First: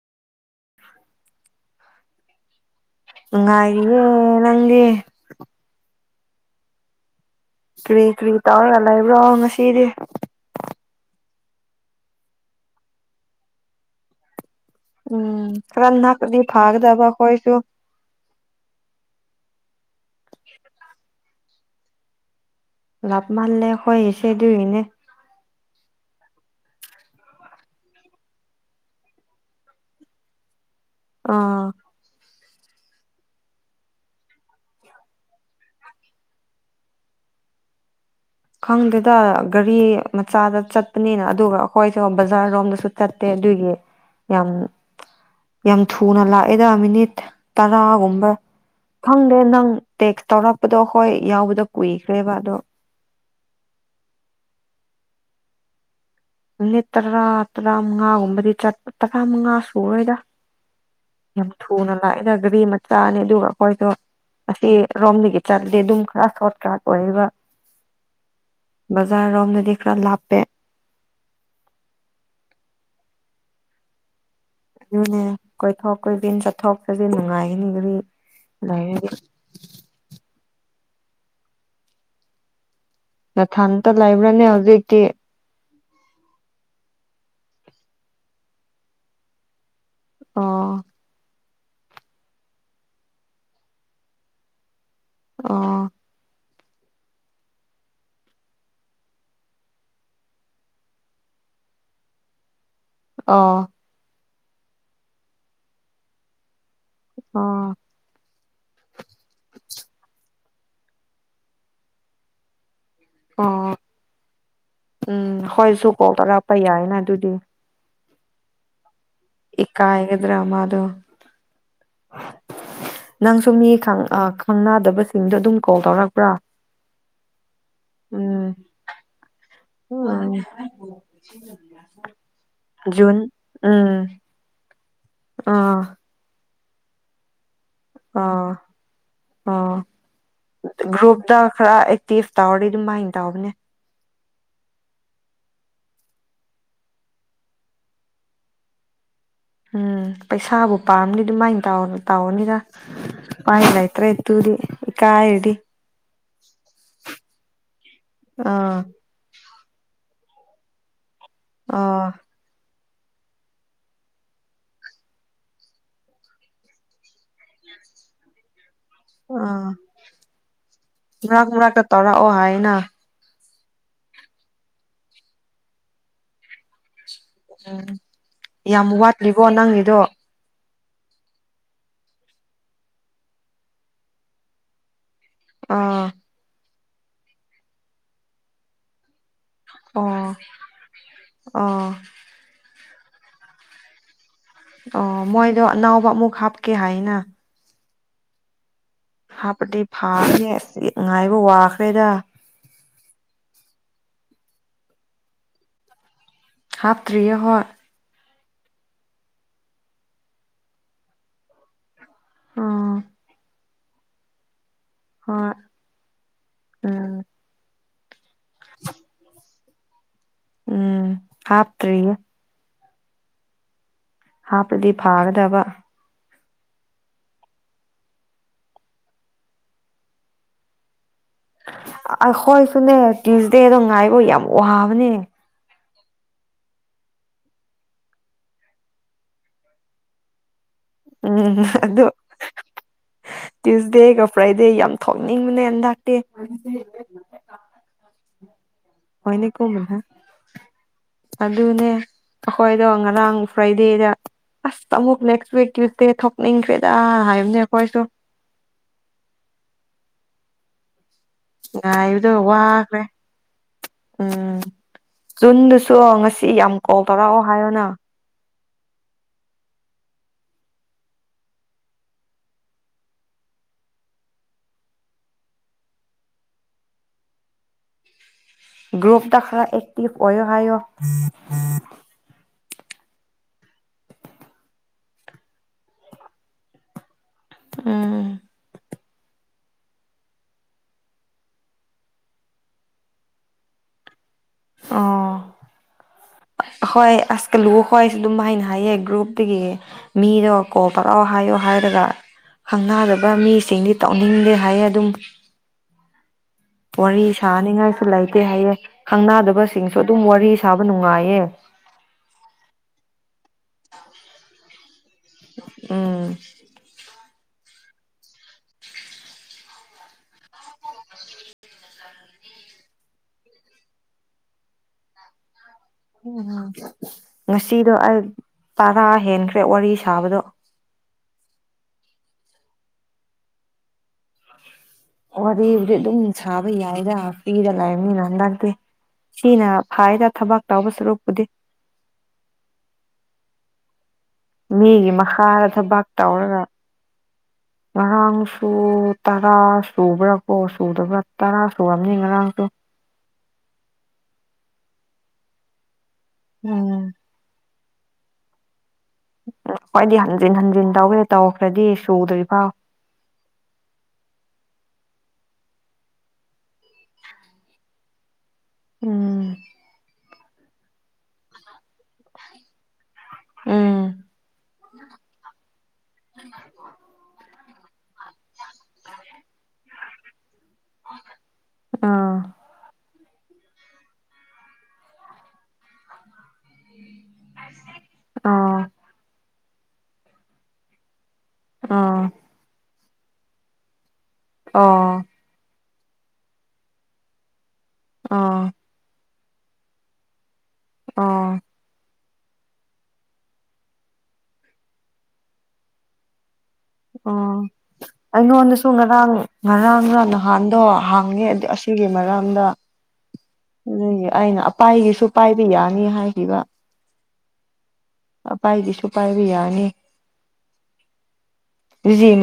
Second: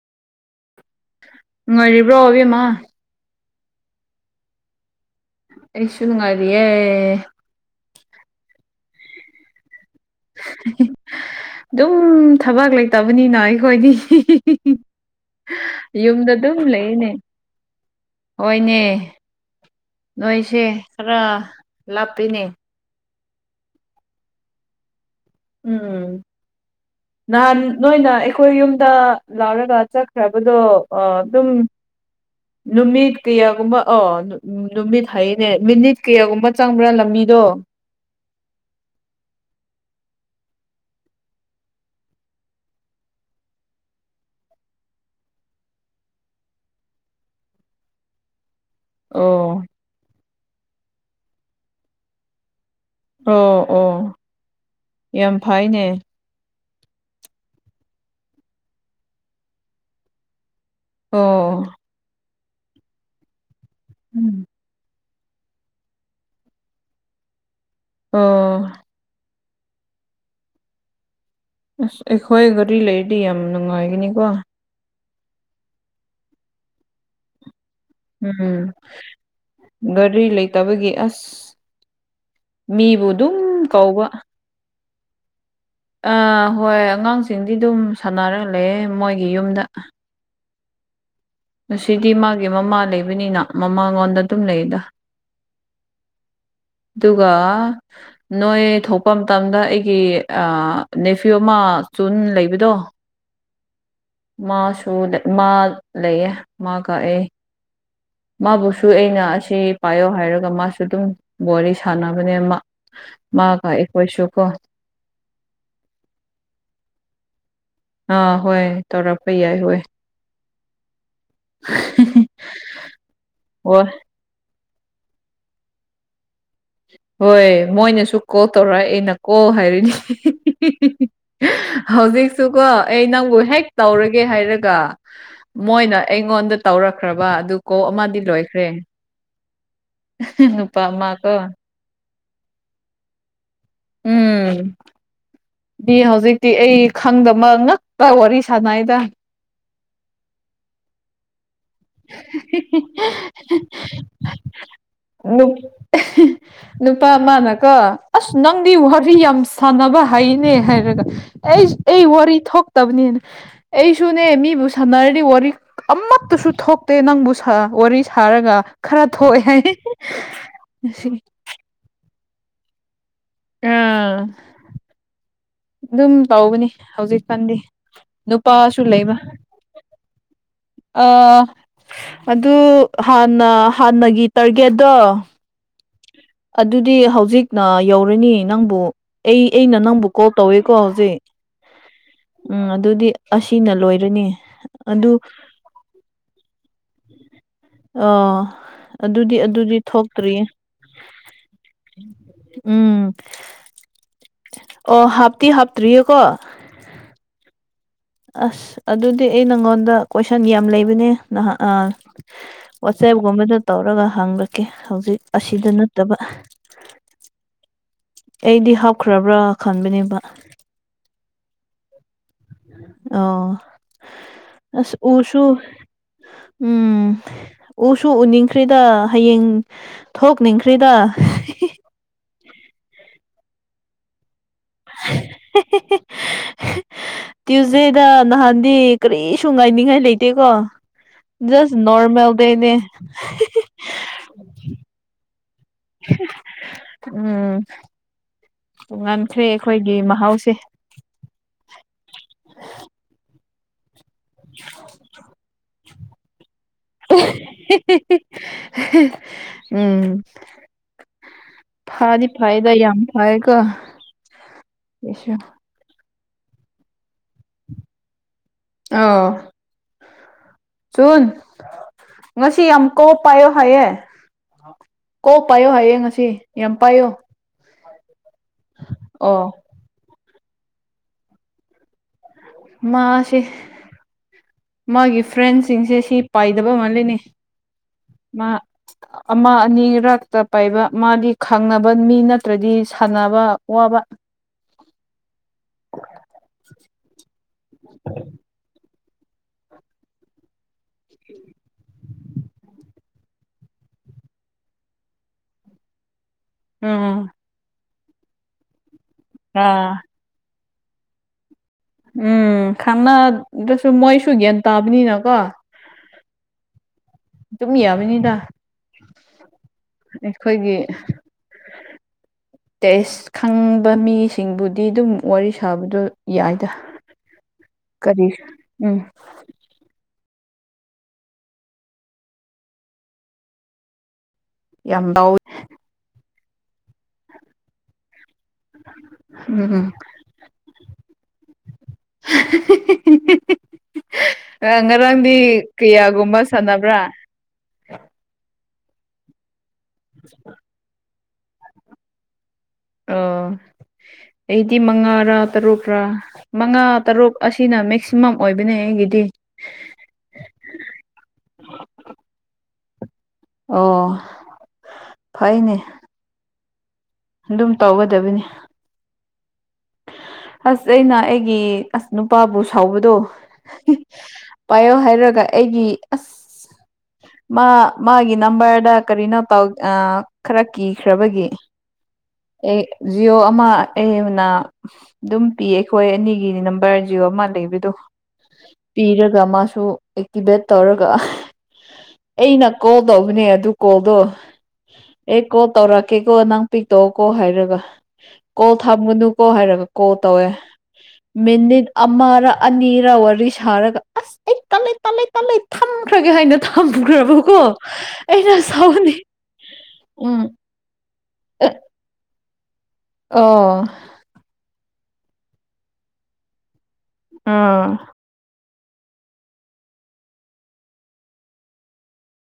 ꯅꯨꯡꯉꯥꯏꯔꯤꯕ꯭ꯔꯣ ꯑꯕꯦꯝꯃ ꯅꯨꯡꯉꯥꯏꯔꯤꯌꯦ ꯅꯪꯗꯤ ꯁꯨ ꯅꯨꯡꯉꯥꯢꯔꯤꯌꯦ ꯀ꯭ꯔꯤ ꯀ꯭ꯔꯤ ꯇꯧꯔꯒ ꯂꯩꯕ꯭ꯔꯣ ꯉꯁꯤꯗꯤ ꯍꯦꯍꯦ ꯑꯗꯨꯝ ꯊꯕꯥꯛ ꯂꯩꯇꯕꯅꯤꯅ ꯑꯩꯈꯣꯏꯗꯤ ꯍꯤꯍꯤ ꯎꯝ ꯈꯔ ꯅꯛꯑꯗꯤ ꯑꯗꯨꯝ ꯐꯒꯗꯕ ꯂꯩꯅꯦ ꯑꯩꯀꯣꯏꯁꯨ ꯍꯣꯏꯅꯦ ꯅꯣꯏꯁꯦ ꯈꯔ ꯂꯥꯞꯄꯤꯅꯦ ꯂꯥꯞꯃꯟꯂꯦ ꯑꯩꯈꯣꯏꯒꯤꯁꯦ ꯑꯗꯨꯒꯤꯅꯦ ꯎꯝ ꯅꯍꯥꯟ ꯅꯣꯏꯅ ꯑꯩꯈꯣꯏ ꯌꯨꯝꯗ ꯂꯥꯛꯔꯒ ꯆꯠꯈ꯭ꯔꯕꯗꯣ ꯑꯣ ꯑꯗꯨꯝ ꯑꯥ ꯅꯨꯃꯤꯠ ꯀꯌꯥꯒꯨꯝꯕ ꯑꯣ ꯅꯨꯃꯤꯠ ꯍꯥꯏꯅꯦ ꯃꯤꯅꯤꯠ ꯀꯌꯥꯒꯨꯝꯕ ꯆꯪꯕ꯭ꯔꯥ ꯂꯝꯕꯤꯗꯣ ꯌꯣ ꯈꯪꯗꯦꯗ ꯒꯥꯔꯤ ꯃꯆꯥꯗ ꯆꯠꯄꯅꯤꯅ ꯑꯗꯨꯒ ꯑꯩꯈꯣꯏꯁꯨ ꯕꯖꯥꯔꯣꯝꯗꯁꯨ ꯆꯠꯇꯦ ꯑꯗꯨꯒꯤ ꯌꯥꯝ ꯌꯥꯝ ꯊꯨꯅ ꯂꯥꯛꯑꯦꯗ ꯃꯤꯅꯤꯠ ꯇꯔꯥꯒꯨꯝꯕ ꯈꯪꯗꯦ ꯑꯣ ꯅꯪ ꯇꯦꯛꯁ ꯇꯧꯔꯛꯄꯗꯣ ꯍꯣꯏ ꯌꯥꯎꯕꯗꯣ ꯀꯨꯏꯈ꯭ꯔꯦꯕ ꯑꯗꯣ ꯑꯣ ꯑꯣ ꯌꯥꯝ ꯐꯩꯅꯦ ꯃꯤꯅꯠ ꯇꯔꯥ ꯇꯔꯥꯃꯉꯥꯒꯨꯝꯕꯗꯤꯄ ꯆꯠ ꯇꯔꯥ ꯃꯉꯥ ꯁꯨꯔꯣꯏꯗ ꯌꯥꯝ ꯑꯣ ꯊꯨꯅ ꯂꯥꯛꯏꯅ ꯒꯥꯔꯤ ꯃꯆꯥꯅꯤ ꯑꯗꯨꯒ ꯑꯩꯈꯣꯏꯗꯣ ꯎꯝ ꯑꯁꯤ ꯔꯣꯝꯗꯒꯤ ꯆꯠꯂꯤꯦ ꯑꯗꯨꯝ ꯈꯔ ꯁꯣꯔꯠ ꯀꯥꯠ ꯑꯣꯏꯕ ꯑꯣ ꯕꯖꯥꯔ ꯔꯣꯝ ꯈꯔ ꯂꯥꯞꯄꯦ ꯑꯁ ꯑꯈꯣꯏ ꯒꯥꯔꯤ ꯂꯩꯔꯗꯤ ꯌꯥꯝ ꯅꯨꯡꯉꯥꯏꯒꯅꯤꯀꯣ ꯑꯗꯨꯅꯦ ꯀꯣꯏꯊꯣꯛ ꯀꯣꯏꯁꯤꯟ ꯆꯠꯊꯣꯛ ꯆꯠꯁꯤ ꯅꯨꯡꯉꯥꯏ ꯎꯝ ꯒꯥꯔꯤ ꯂꯩꯇꯕꯒꯤ ꯑꯁ ꯃꯤꯕꯨ ꯑꯗꯨꯝ ꯅꯊꯥꯟꯇ ꯀꯧꯕ ꯂꯩꯕ꯭ꯔꯥꯅꯦ ꯍꯧꯖꯤꯛꯇꯤ ꯑꯥ ꯍꯣꯏ ꯑꯉꯥꯡꯁꯤꯡꯗꯤ ꯑꯗꯨꯝ ꯁꯥꯟꯅꯔꯒ ꯂꯩꯌꯦ ꯃꯣꯏꯒꯤ ꯌꯨꯝꯗ ꯑꯣ ꯉꯁꯤꯗꯤ ꯃꯥꯒꯤ ꯃꯃꯥ ꯂꯩꯕꯅꯤꯅ ꯃꯃꯥꯉꯣꯟꯗ ꯑꯗꯨꯝ ꯂꯩꯗ ꯑꯣ [inaudible] ꯑꯗꯨꯒ ꯅꯣꯏ ꯊꯣꯛꯄ ꯃꯇꯝꯗ ꯑꯩꯒꯤ ꯅꯦꯐꯤꯌꯨꯃ ꯆꯨꯟ ꯂꯩꯕꯗꯣ ꯑꯥ ꯃꯥꯁꯨ ꯃꯥ ꯂꯩꯑꯦ ꯃꯥ ꯀꯛꯑꯦ ꯑꯣ ꯃꯥꯕꯨꯁꯨ ꯑꯩꯅ ꯑꯁꯤ ꯄꯥꯏꯌꯣ ꯍꯥꯏꯔꯒ ꯃꯥꯁꯨ ꯑꯗꯨꯝ ꯋꯥꯔꯤ ꯁꯥꯟꯅꯕꯅꯦ ꯃꯥꯒ ꯑꯣ ꯑꯈꯣꯏꯁꯨꯀꯣ ꯎꯝ ꯈꯣꯏꯁꯨ ꯀꯣꯜ ꯇꯧꯔꯛꯄ ꯌꯥꯏꯅ ꯑꯗꯨꯗꯤ ꯑꯥ ꯍꯣꯏ ꯇꯧꯔꯄꯩ ꯌꯥꯏ ꯍꯣꯏ ꯅꯪꯁꯨꯨ ꯃꯤ ꯍꯣꯏ ꯈꯪꯅꯗꯕꯁꯤꯡꯗꯣ ꯑꯗꯨꯝ ꯀꯣꯜ ꯇꯧꯔꯛꯄ꯭ꯔꯥ ꯍꯣꯏ ꯃꯣꯏꯅꯁꯨ ꯀꯣꯜ ꯎꯝ ꯇꯧꯔꯑꯦ ꯑꯩꯅ ꯀꯣ ꯍꯥꯏꯔꯅꯤ ꯎꯝ ꯍꯧꯖꯤꯛꯁꯨꯀꯣ ꯑꯩ ꯖꯨꯟ ꯅꯪꯕꯨ ꯍꯦꯛ ꯎꯝ ꯇꯧꯔꯒꯦ ꯍꯥꯏꯔꯒ ꯑꯥ ꯃꯣꯏꯅ ꯑꯩꯉꯣꯟꯗ ꯇꯧꯔꯛꯈ꯭ꯔꯕ ꯑꯗꯨ ꯀꯣ ꯑꯃꯗꯤ ꯑꯥ ꯂꯣꯏꯈ꯭ꯔꯦ ꯑꯣ ꯅꯨꯄꯥ ꯑꯃ ꯀꯣ ꯒ꯭ꯔꯨꯞꯇ ꯈꯔ ꯑꯦꯛꯇꯤꯞ ꯇꯧꯔꯤ ꯑꯗꯨꯝꯃꯥꯏꯅ ꯇꯧꯕꯅꯦ ꯎꯝ ꯃꯤ ꯍꯧꯖꯤꯛꯇꯤ ꯑꯩ ꯈꯪꯗꯕ ꯉꯛꯇ ꯋꯥꯔꯤ ꯁꯥꯟꯅꯩꯗ ꯎꯝ ꯄꯩꯁꯥꯕꯨ ꯄꯥꯝꯂꯗꯤ ꯗꯨꯃꯥꯏꯅ ꯇꯥꯎꯟ ꯇꯥꯎꯟꯅꯤꯗ ꯎꯄꯥꯏ ꯂꯩꯇ꯭ꯔꯦ ꯇꯨꯗꯤ ꯏꯀꯥꯏꯔꯗꯤ ꯅꯨꯞ ꯅꯨꯄꯥ ꯃꯥꯅꯀꯣ ꯑꯁ ꯅꯪꯗꯤ ꯑꯥ ꯋꯥꯔꯤ ꯌꯥꯝ ꯁꯥꯟꯅꯕ ꯍꯥꯏꯅꯦ ꯍꯥꯏꯔꯒ ꯑꯩ ꯑꯩ ꯑꯥ ꯋꯥꯔꯤ ꯇꯕꯅꯤꯅ ꯑꯩꯁꯨꯅꯦ ꯃꯤꯕꯨ ꯁꯥꯟꯅꯔꯗꯤ ꯋꯥꯔꯤ ꯑꯃꯠꯇꯁꯨ ꯊꯣꯛꯇꯦ ꯅꯪꯕꯨ ꯋꯥꯔꯤ ꯁꯥꯔꯒ ꯈꯔ ꯊꯣꯛꯑꯦ ꯍꯥꯏ ꯉꯁꯤ ꯃꯔꯥꯛ ꯃꯔꯥꯛꯇ ꯇꯧꯔꯛꯑꯣ ꯍꯥꯏꯅ ꯑꯥ ꯑꯗꯨꯝ ꯇꯧꯕꯅꯤ ꯍꯧꯖꯤꯛ ꯈꯟꯗꯤ ꯎꯝ ꯅꯨꯄꯥꯁꯨ ꯌꯥꯝ ꯂꯩꯕ ꯋꯥꯠꯂꯤꯕꯣ ꯅꯪꯒꯤꯗꯣ ꯑꯥ ꯑꯗꯨ ꯍꯥꯟꯅ ꯍꯥꯟꯅꯒꯤ ꯇꯥꯔꯒꯦꯠꯇꯣ ꯑꯥ ꯑꯗꯨꯗꯤ ꯍꯧꯖꯤꯛꯅ ꯌꯧꯔꯅꯤ ꯅꯪꯕꯨ ꯑꯩ ꯑꯩꯅ ꯑꯣ ꯅꯪꯕꯨ ꯀꯣꯜ ꯇꯧꯋꯦꯀꯣ ꯍꯧꯖꯤꯛ ꯑꯣ ꯎꯝ ꯑꯗꯨꯗꯤ ꯑꯁꯤꯅ ꯂꯣꯏꯔꯅꯤ ꯑꯗꯨ ꯑꯣ ꯃꯣꯏꯗꯣ ꯑꯅꯧꯕ ꯑꯃꯨꯛ ꯍꯥꯞꯀꯦ ꯍꯥꯏꯅ ꯑꯣ ꯑꯗꯨꯗꯤ ꯑꯗꯨꯗꯤ ꯍꯥꯞꯄꯗꯤ ꯊꯣꯛꯇ꯭ꯔꯤ ꯐꯥꯒꯅꯤ ꯑꯁ ꯉꯥꯏꯕ ꯋꯥꯈ꯭ꯔꯦꯗ ꯎꯝ ꯑꯣ ꯍꯥꯞꯇꯤ ꯍꯥꯞꯇ꯭ꯔꯤꯌꯦꯀꯣ ꯍꯥꯞꯇ꯭ꯔꯤꯌꯦ ꯍꯣꯏ ꯑꯁ ꯑꯗꯨꯗꯤ ꯑꯩ ꯅꯪꯉꯣꯟꯗ ꯀꯣꯏꯁꯟ ꯌꯥꯝ ꯂꯩꯕꯅꯦ ꯅꯍꯥꯛ ꯎꯝ ꯋꯥꯆꯦꯞ ꯑꯗꯨꯒꯨꯝꯕꯗ ꯇꯧꯔꯒ ꯍꯪꯂꯛꯀꯦ ꯍꯧꯖꯤꯛ ꯍꯣꯏ ꯑꯁꯤꯗ ꯅꯠꯇꯕ ꯎꯝ ꯑꯩꯗꯤ ꯍꯥꯞꯈ꯭ꯔꯕ꯭ꯔꯥ ꯈꯟꯕꯅꯦꯕ ꯎꯝ ꯍꯥꯞꯇ꯭ꯔꯤ ꯑꯧ ꯍꯥꯞꯄꯗꯤ ꯑꯁ ꯎꯔꯁꯨ ꯐꯥꯒꯗꯕ ꯎꯝ ꯎꯁꯨ ꯎꯅꯤꯡꯈ꯭ꯔꯦꯗ ꯍꯌꯦꯡ ꯊꯣꯛꯅꯤꯡꯈ꯭ꯔꯤꯗ ꯈꯣꯢꯁꯨꯅꯦ ꯇ꯭ꯌꯨꯁꯗꯦꯗꯣ ꯉꯥꯏꯕ ꯌꯥꯝ ꯋꯥꯕꯅꯦ ꯇ꯭ꯌꯨꯁꯗꯦꯗ ꯅꯍꯥꯟꯗꯤ ꯀꯔꯤꯁꯨ ꯉꯥꯏꯅꯤꯡꯉꯥꯏ ꯂꯩꯇꯦꯀꯣ ꯎꯝ ꯖꯁ ꯑꯗꯣ ꯅꯣꯔꯃꯦꯜ ꯗꯦꯅꯦ ꯇ꯭ꯌꯨꯁꯗꯦꯒ ꯐ꯭ꯔꯥꯏꯗꯦ ꯌꯥꯝ ꯊꯣꯛꯅꯤꯡꯕꯅꯦ ꯍꯦꯟꯗꯥꯛꯇꯦ ꯎꯝ [unintelligible] ꯇꯣꯉꯥꯟꯈ꯭ꯔꯦ ꯑꯩꯈꯣꯏꯒꯤ ꯃꯍꯥꯎꯁꯦ ꯑꯗꯨꯅꯦ ꯑꯈꯣꯏꯗꯣ ꯉꯔꯥꯡ ꯐ꯭ꯔꯥꯏꯗꯦꯗ ꯑꯁ ꯑꯃꯨꯛ ꯅꯦꯛꯁ ꯋꯤꯛ ꯇ꯭ꯋꯨꯁꯗꯦ ꯈꯝ ꯅꯤꯡꯈ꯭ꯔꯦꯗ ꯍꯥꯏꯕꯅꯦ ꯑꯈꯣꯏꯁꯨ ꯎꯝ ꯐꯗꯤ ꯉꯥꯏꯕꯗ ꯐꯩꯗ ꯌꯥꯝ ꯋꯥꯈ꯭ꯔꯦ ꯐꯩꯀꯣ ꯎꯝ ꯁꯨ ꯖꯨꯟꯗꯨꯁꯨ ꯉꯁꯤ ꯌꯥꯝ ꯀꯣꯜ ꯇꯧꯔꯛꯑꯣ ꯍꯥꯏꯌꯣꯅ ꯑꯧ ꯖꯨꯟ ꯉꯁꯤ ꯌꯥꯝ ꯀꯣꯜ ꯄꯥꯏꯌꯣ ꯍꯥꯏꯌꯦ ꯀꯣ ꯄꯥꯏꯌꯣ ꯍꯥꯏꯌꯦ ꯉꯁꯤ ꯌꯥꯝ ꯄꯥꯏꯌꯣ ꯒ꯭ꯔꯨꯐꯇ ꯑꯣ ꯈꯔ ꯑꯦꯛꯇꯤꯚ ꯑꯣꯏꯌꯣ ꯍꯥꯏꯌꯣ ꯃꯥꯁꯦ ꯃꯥꯒꯤ ꯐ꯭ꯔꯦꯟꯁꯤꯡꯁꯦ ꯁꯤ ꯄꯥꯏꯗꯕ ꯃꯥꯜꯂꯦꯅꯦ ꯎꯝ ꯑꯃ ꯑꯅꯤꯔꯛꯇ ꯄꯥꯏꯕ ꯃꯥꯗꯤ ꯈꯪꯅꯕ ꯃꯤ ꯅꯠꯇ꯭ꯔꯗꯤ ꯁꯥꯟꯅꯕ ꯋꯕ ꯑꯣ ꯍꯣꯏ ꯑꯁ ꯀꯂꯨ ꯍꯣꯏꯁꯨ ꯑꯗꯨꯝꯃꯥꯏꯅ ꯍꯥꯏꯌꯦ ꯒ꯭ꯔꯨꯞꯇꯒꯤ ꯃꯤꯗꯣ ꯀꯣꯜ ꯇꯧꯔꯛꯑꯣ ꯍꯥꯏꯌꯣ ꯍꯥꯏꯔꯒ ꯈꯪꯅꯗꯕ ꯃꯤꯁꯤꯡꯗꯤ ꯇꯧꯅꯤꯡꯗꯦ ꯍꯥꯏꯌꯦ ꯑꯗꯨꯝ ꯋꯥꯔꯤ ꯎꯝ ꯁꯥꯅꯤꯡꯉꯥꯏꯁꯨ ꯂꯩꯇꯦ ꯍꯥꯏꯌꯦ ꯈꯪꯅꯗꯕꯁꯤꯡꯁꯨ ꯑꯥ ꯑꯗꯨꯝ ꯋꯥꯔꯤ ꯁꯥꯕ ꯅꯨꯡꯉꯥꯏꯌꯦ ꯎꯝ ꯈꯪꯅꯗꯁꯨ ꯃꯣꯏꯁꯨ ꯒ꯭ꯌꯥꯟ ꯇꯥꯕꯅꯤꯅ ꯀꯣ [inaudible] ꯗꯨꯝ ꯌꯦꯝꯃꯤꯅꯤꯗ ꯑꯩꯈꯣꯏꯒꯤ ꯇꯦꯁ ꯈꯪꯕ ꯃꯤꯁꯤꯡꯕꯨꯗꯤ ꯑꯗꯨꯝ ꯋꯥꯔꯤ ꯁꯥꯕꯗꯣ ꯎꯝ ꯌꯥꯏꯗ ꯉꯁꯤꯗꯣ ꯑꯩ ꯀꯔꯤꯁꯨ ꯎꯝ ꯇꯔꯥ ꯍꯦꯟꯈ꯭ꯔꯦ ꯋꯥꯔꯤ ꯁꯥꯕꯗꯣ ꯌꯥꯝ ꯂꯥꯎꯋꯤ ꯋꯥꯔꯤꯕꯨꯗꯤ ꯑꯗꯨꯝ ꯁꯥꯕ ꯌꯥꯏꯗ ꯐ꯭ꯔꯤꯗ ꯂꯩꯥꯕꯅꯤꯅ ꯍꯟꯗꯛꯇꯤ ꯎꯝ ꯁꯤꯅ ꯎꯝ ꯐꯥꯏꯗ ꯊꯕꯥꯛ ꯇꯥꯎꯕ ꯁꯔꯨꯛꯄꯨꯗꯤ [unintelligible] ꯃꯤꯒꯤ ꯉꯔꯥꯡꯗꯤ ꯃꯈꯥꯗ ꯊꯕꯥꯛ ꯀꯌꯥꯒꯨꯝꯕ ꯇꯧꯔꯒ ꯁꯥꯟꯅꯕ꯭ꯔꯥ ꯉꯔꯥꯡ ꯁꯨ ꯇꯔꯥ ꯁꯨꯕ꯭ꯔꯥ ꯀꯣ ꯁꯨꯗꯕ꯭ꯔꯥ ꯇꯔꯥ ꯁꯨꯨꯔꯝꯅꯤ ꯉꯔꯥꯡꯗꯨ ꯑꯣ ꯑꯩꯗꯤ ꯃꯉꯥꯔꯥ ꯇꯔꯨꯛꯔꯥ ꯃꯉꯥ ꯎꯝ ꯇꯔꯨꯛ ꯑꯁꯤꯅ ꯃꯦꯛꯁꯤꯃꯝ ꯑꯣꯏꯕꯅꯦ ꯑꯩꯒꯤ ꯑꯈꯣꯏꯗꯤ ꯍꯟꯖꯤꯟ ꯍꯟꯖꯤꯟ ꯇꯧꯋꯦ ꯇꯧꯈ꯭ꯔꯗꯤ ꯁꯨꯗ꯭ꯔꯤꯐꯥꯎ ꯑꯣ ꯐꯩꯅꯦ ꯑꯗꯨꯝ ꯇꯧꯒꯗꯕꯅꯤ ꯎꯝ ꯑꯁ ꯑꯩꯅ ꯑꯩꯒꯤ ꯑꯁ ꯅꯨꯄꯥꯕꯨ ꯁꯥꯎꯕꯗꯣ ꯎꯝ ꯄꯥꯏꯌꯣ ꯍꯥꯏꯔꯒ ꯑꯩꯒꯤ ꯑꯁ ꯃꯥ ꯃꯥꯒꯤ ꯅꯝꯕꯔꯗ ꯀꯔꯤꯅꯣ ꯇꯧ ꯑ ꯈꯔ ꯀꯤꯈ꯭ꯔꯕꯒꯤ ꯑꯥ ꯑꯦ ꯖꯤꯌꯣ ꯑꯃ ꯑꯩꯅ ꯗꯨꯝ ꯄꯤꯌꯦ ꯈꯣꯏ ꯑꯅꯤ ꯒꯤ ꯅꯝꯕꯔ ꯖꯤꯌꯣ ꯑꯃ ꯂꯩꯕꯗꯣ ꯑꯥ ꯄꯤꯔꯒ ꯃꯥ ꯁꯨ ꯑꯦꯛꯇꯤꯚꯦꯠ ꯇꯧꯔꯒ ꯑꯥ ꯑꯩꯅ ꯀꯣꯜ ꯇꯧꯕꯅꯦ ꯑꯗꯨ ꯀꯣꯜꯗꯣ ꯑꯣ ꯑꯦ ꯀꯣꯜ ꯇꯧꯔꯛꯀꯦꯀꯣ ꯅꯪ ꯄꯤꯛꯇꯧꯀꯣ ꯍꯥꯏꯔꯒ ꯑꯥ ꯀꯣꯜ ꯊꯝꯒꯅꯨ ꯀꯣ ꯍꯥꯏꯔꯒ ꯀꯣꯜ ꯇꯧꯋꯦ ꯑꯣ ꯃꯤꯅꯤꯠ ꯑꯃ ꯔ ꯑꯅꯤꯔ ꯋꯥꯔꯤ ꯁꯥꯔꯒ ꯑꯁ ꯑꯩ ꯇꯜꯂꯦ ꯇꯜꯂꯦ ꯇꯜꯂꯦ ꯊꯝꯈ꯭ꯔꯒꯦ ꯍꯥꯏꯅ ꯊꯝꯈ꯭ꯔꯕꯀꯣ ꯑꯣ ꯑꯩꯅ ꯑꯩꯉꯣꯟꯗꯁꯨ ꯁꯥꯎꯅꯤꯡ ꯉꯔꯥꯡ ꯉꯔꯥꯡꯒ ꯎꯝ ꯅꯍꯥꯟꯗꯣ ꯍꯥꯡꯉꯦ ꯑꯗ ꯑꯁꯤꯒꯤ ꯃꯔꯝꯗ ꯑꯣ ꯑꯗꯨꯒꯤ ꯑꯩꯅ ꯑꯄꯥꯏꯒꯤ ꯗꯨ ꯄꯥꯏꯕꯤ ꯌꯥꯅꯤ ꯍꯥꯏꯈꯤꯕ ꯑꯥ ꯄꯥꯏꯗꯤꯁꯨ ꯄꯥꯏꯕ ꯌꯥꯅꯤ ꯑꯗꯨ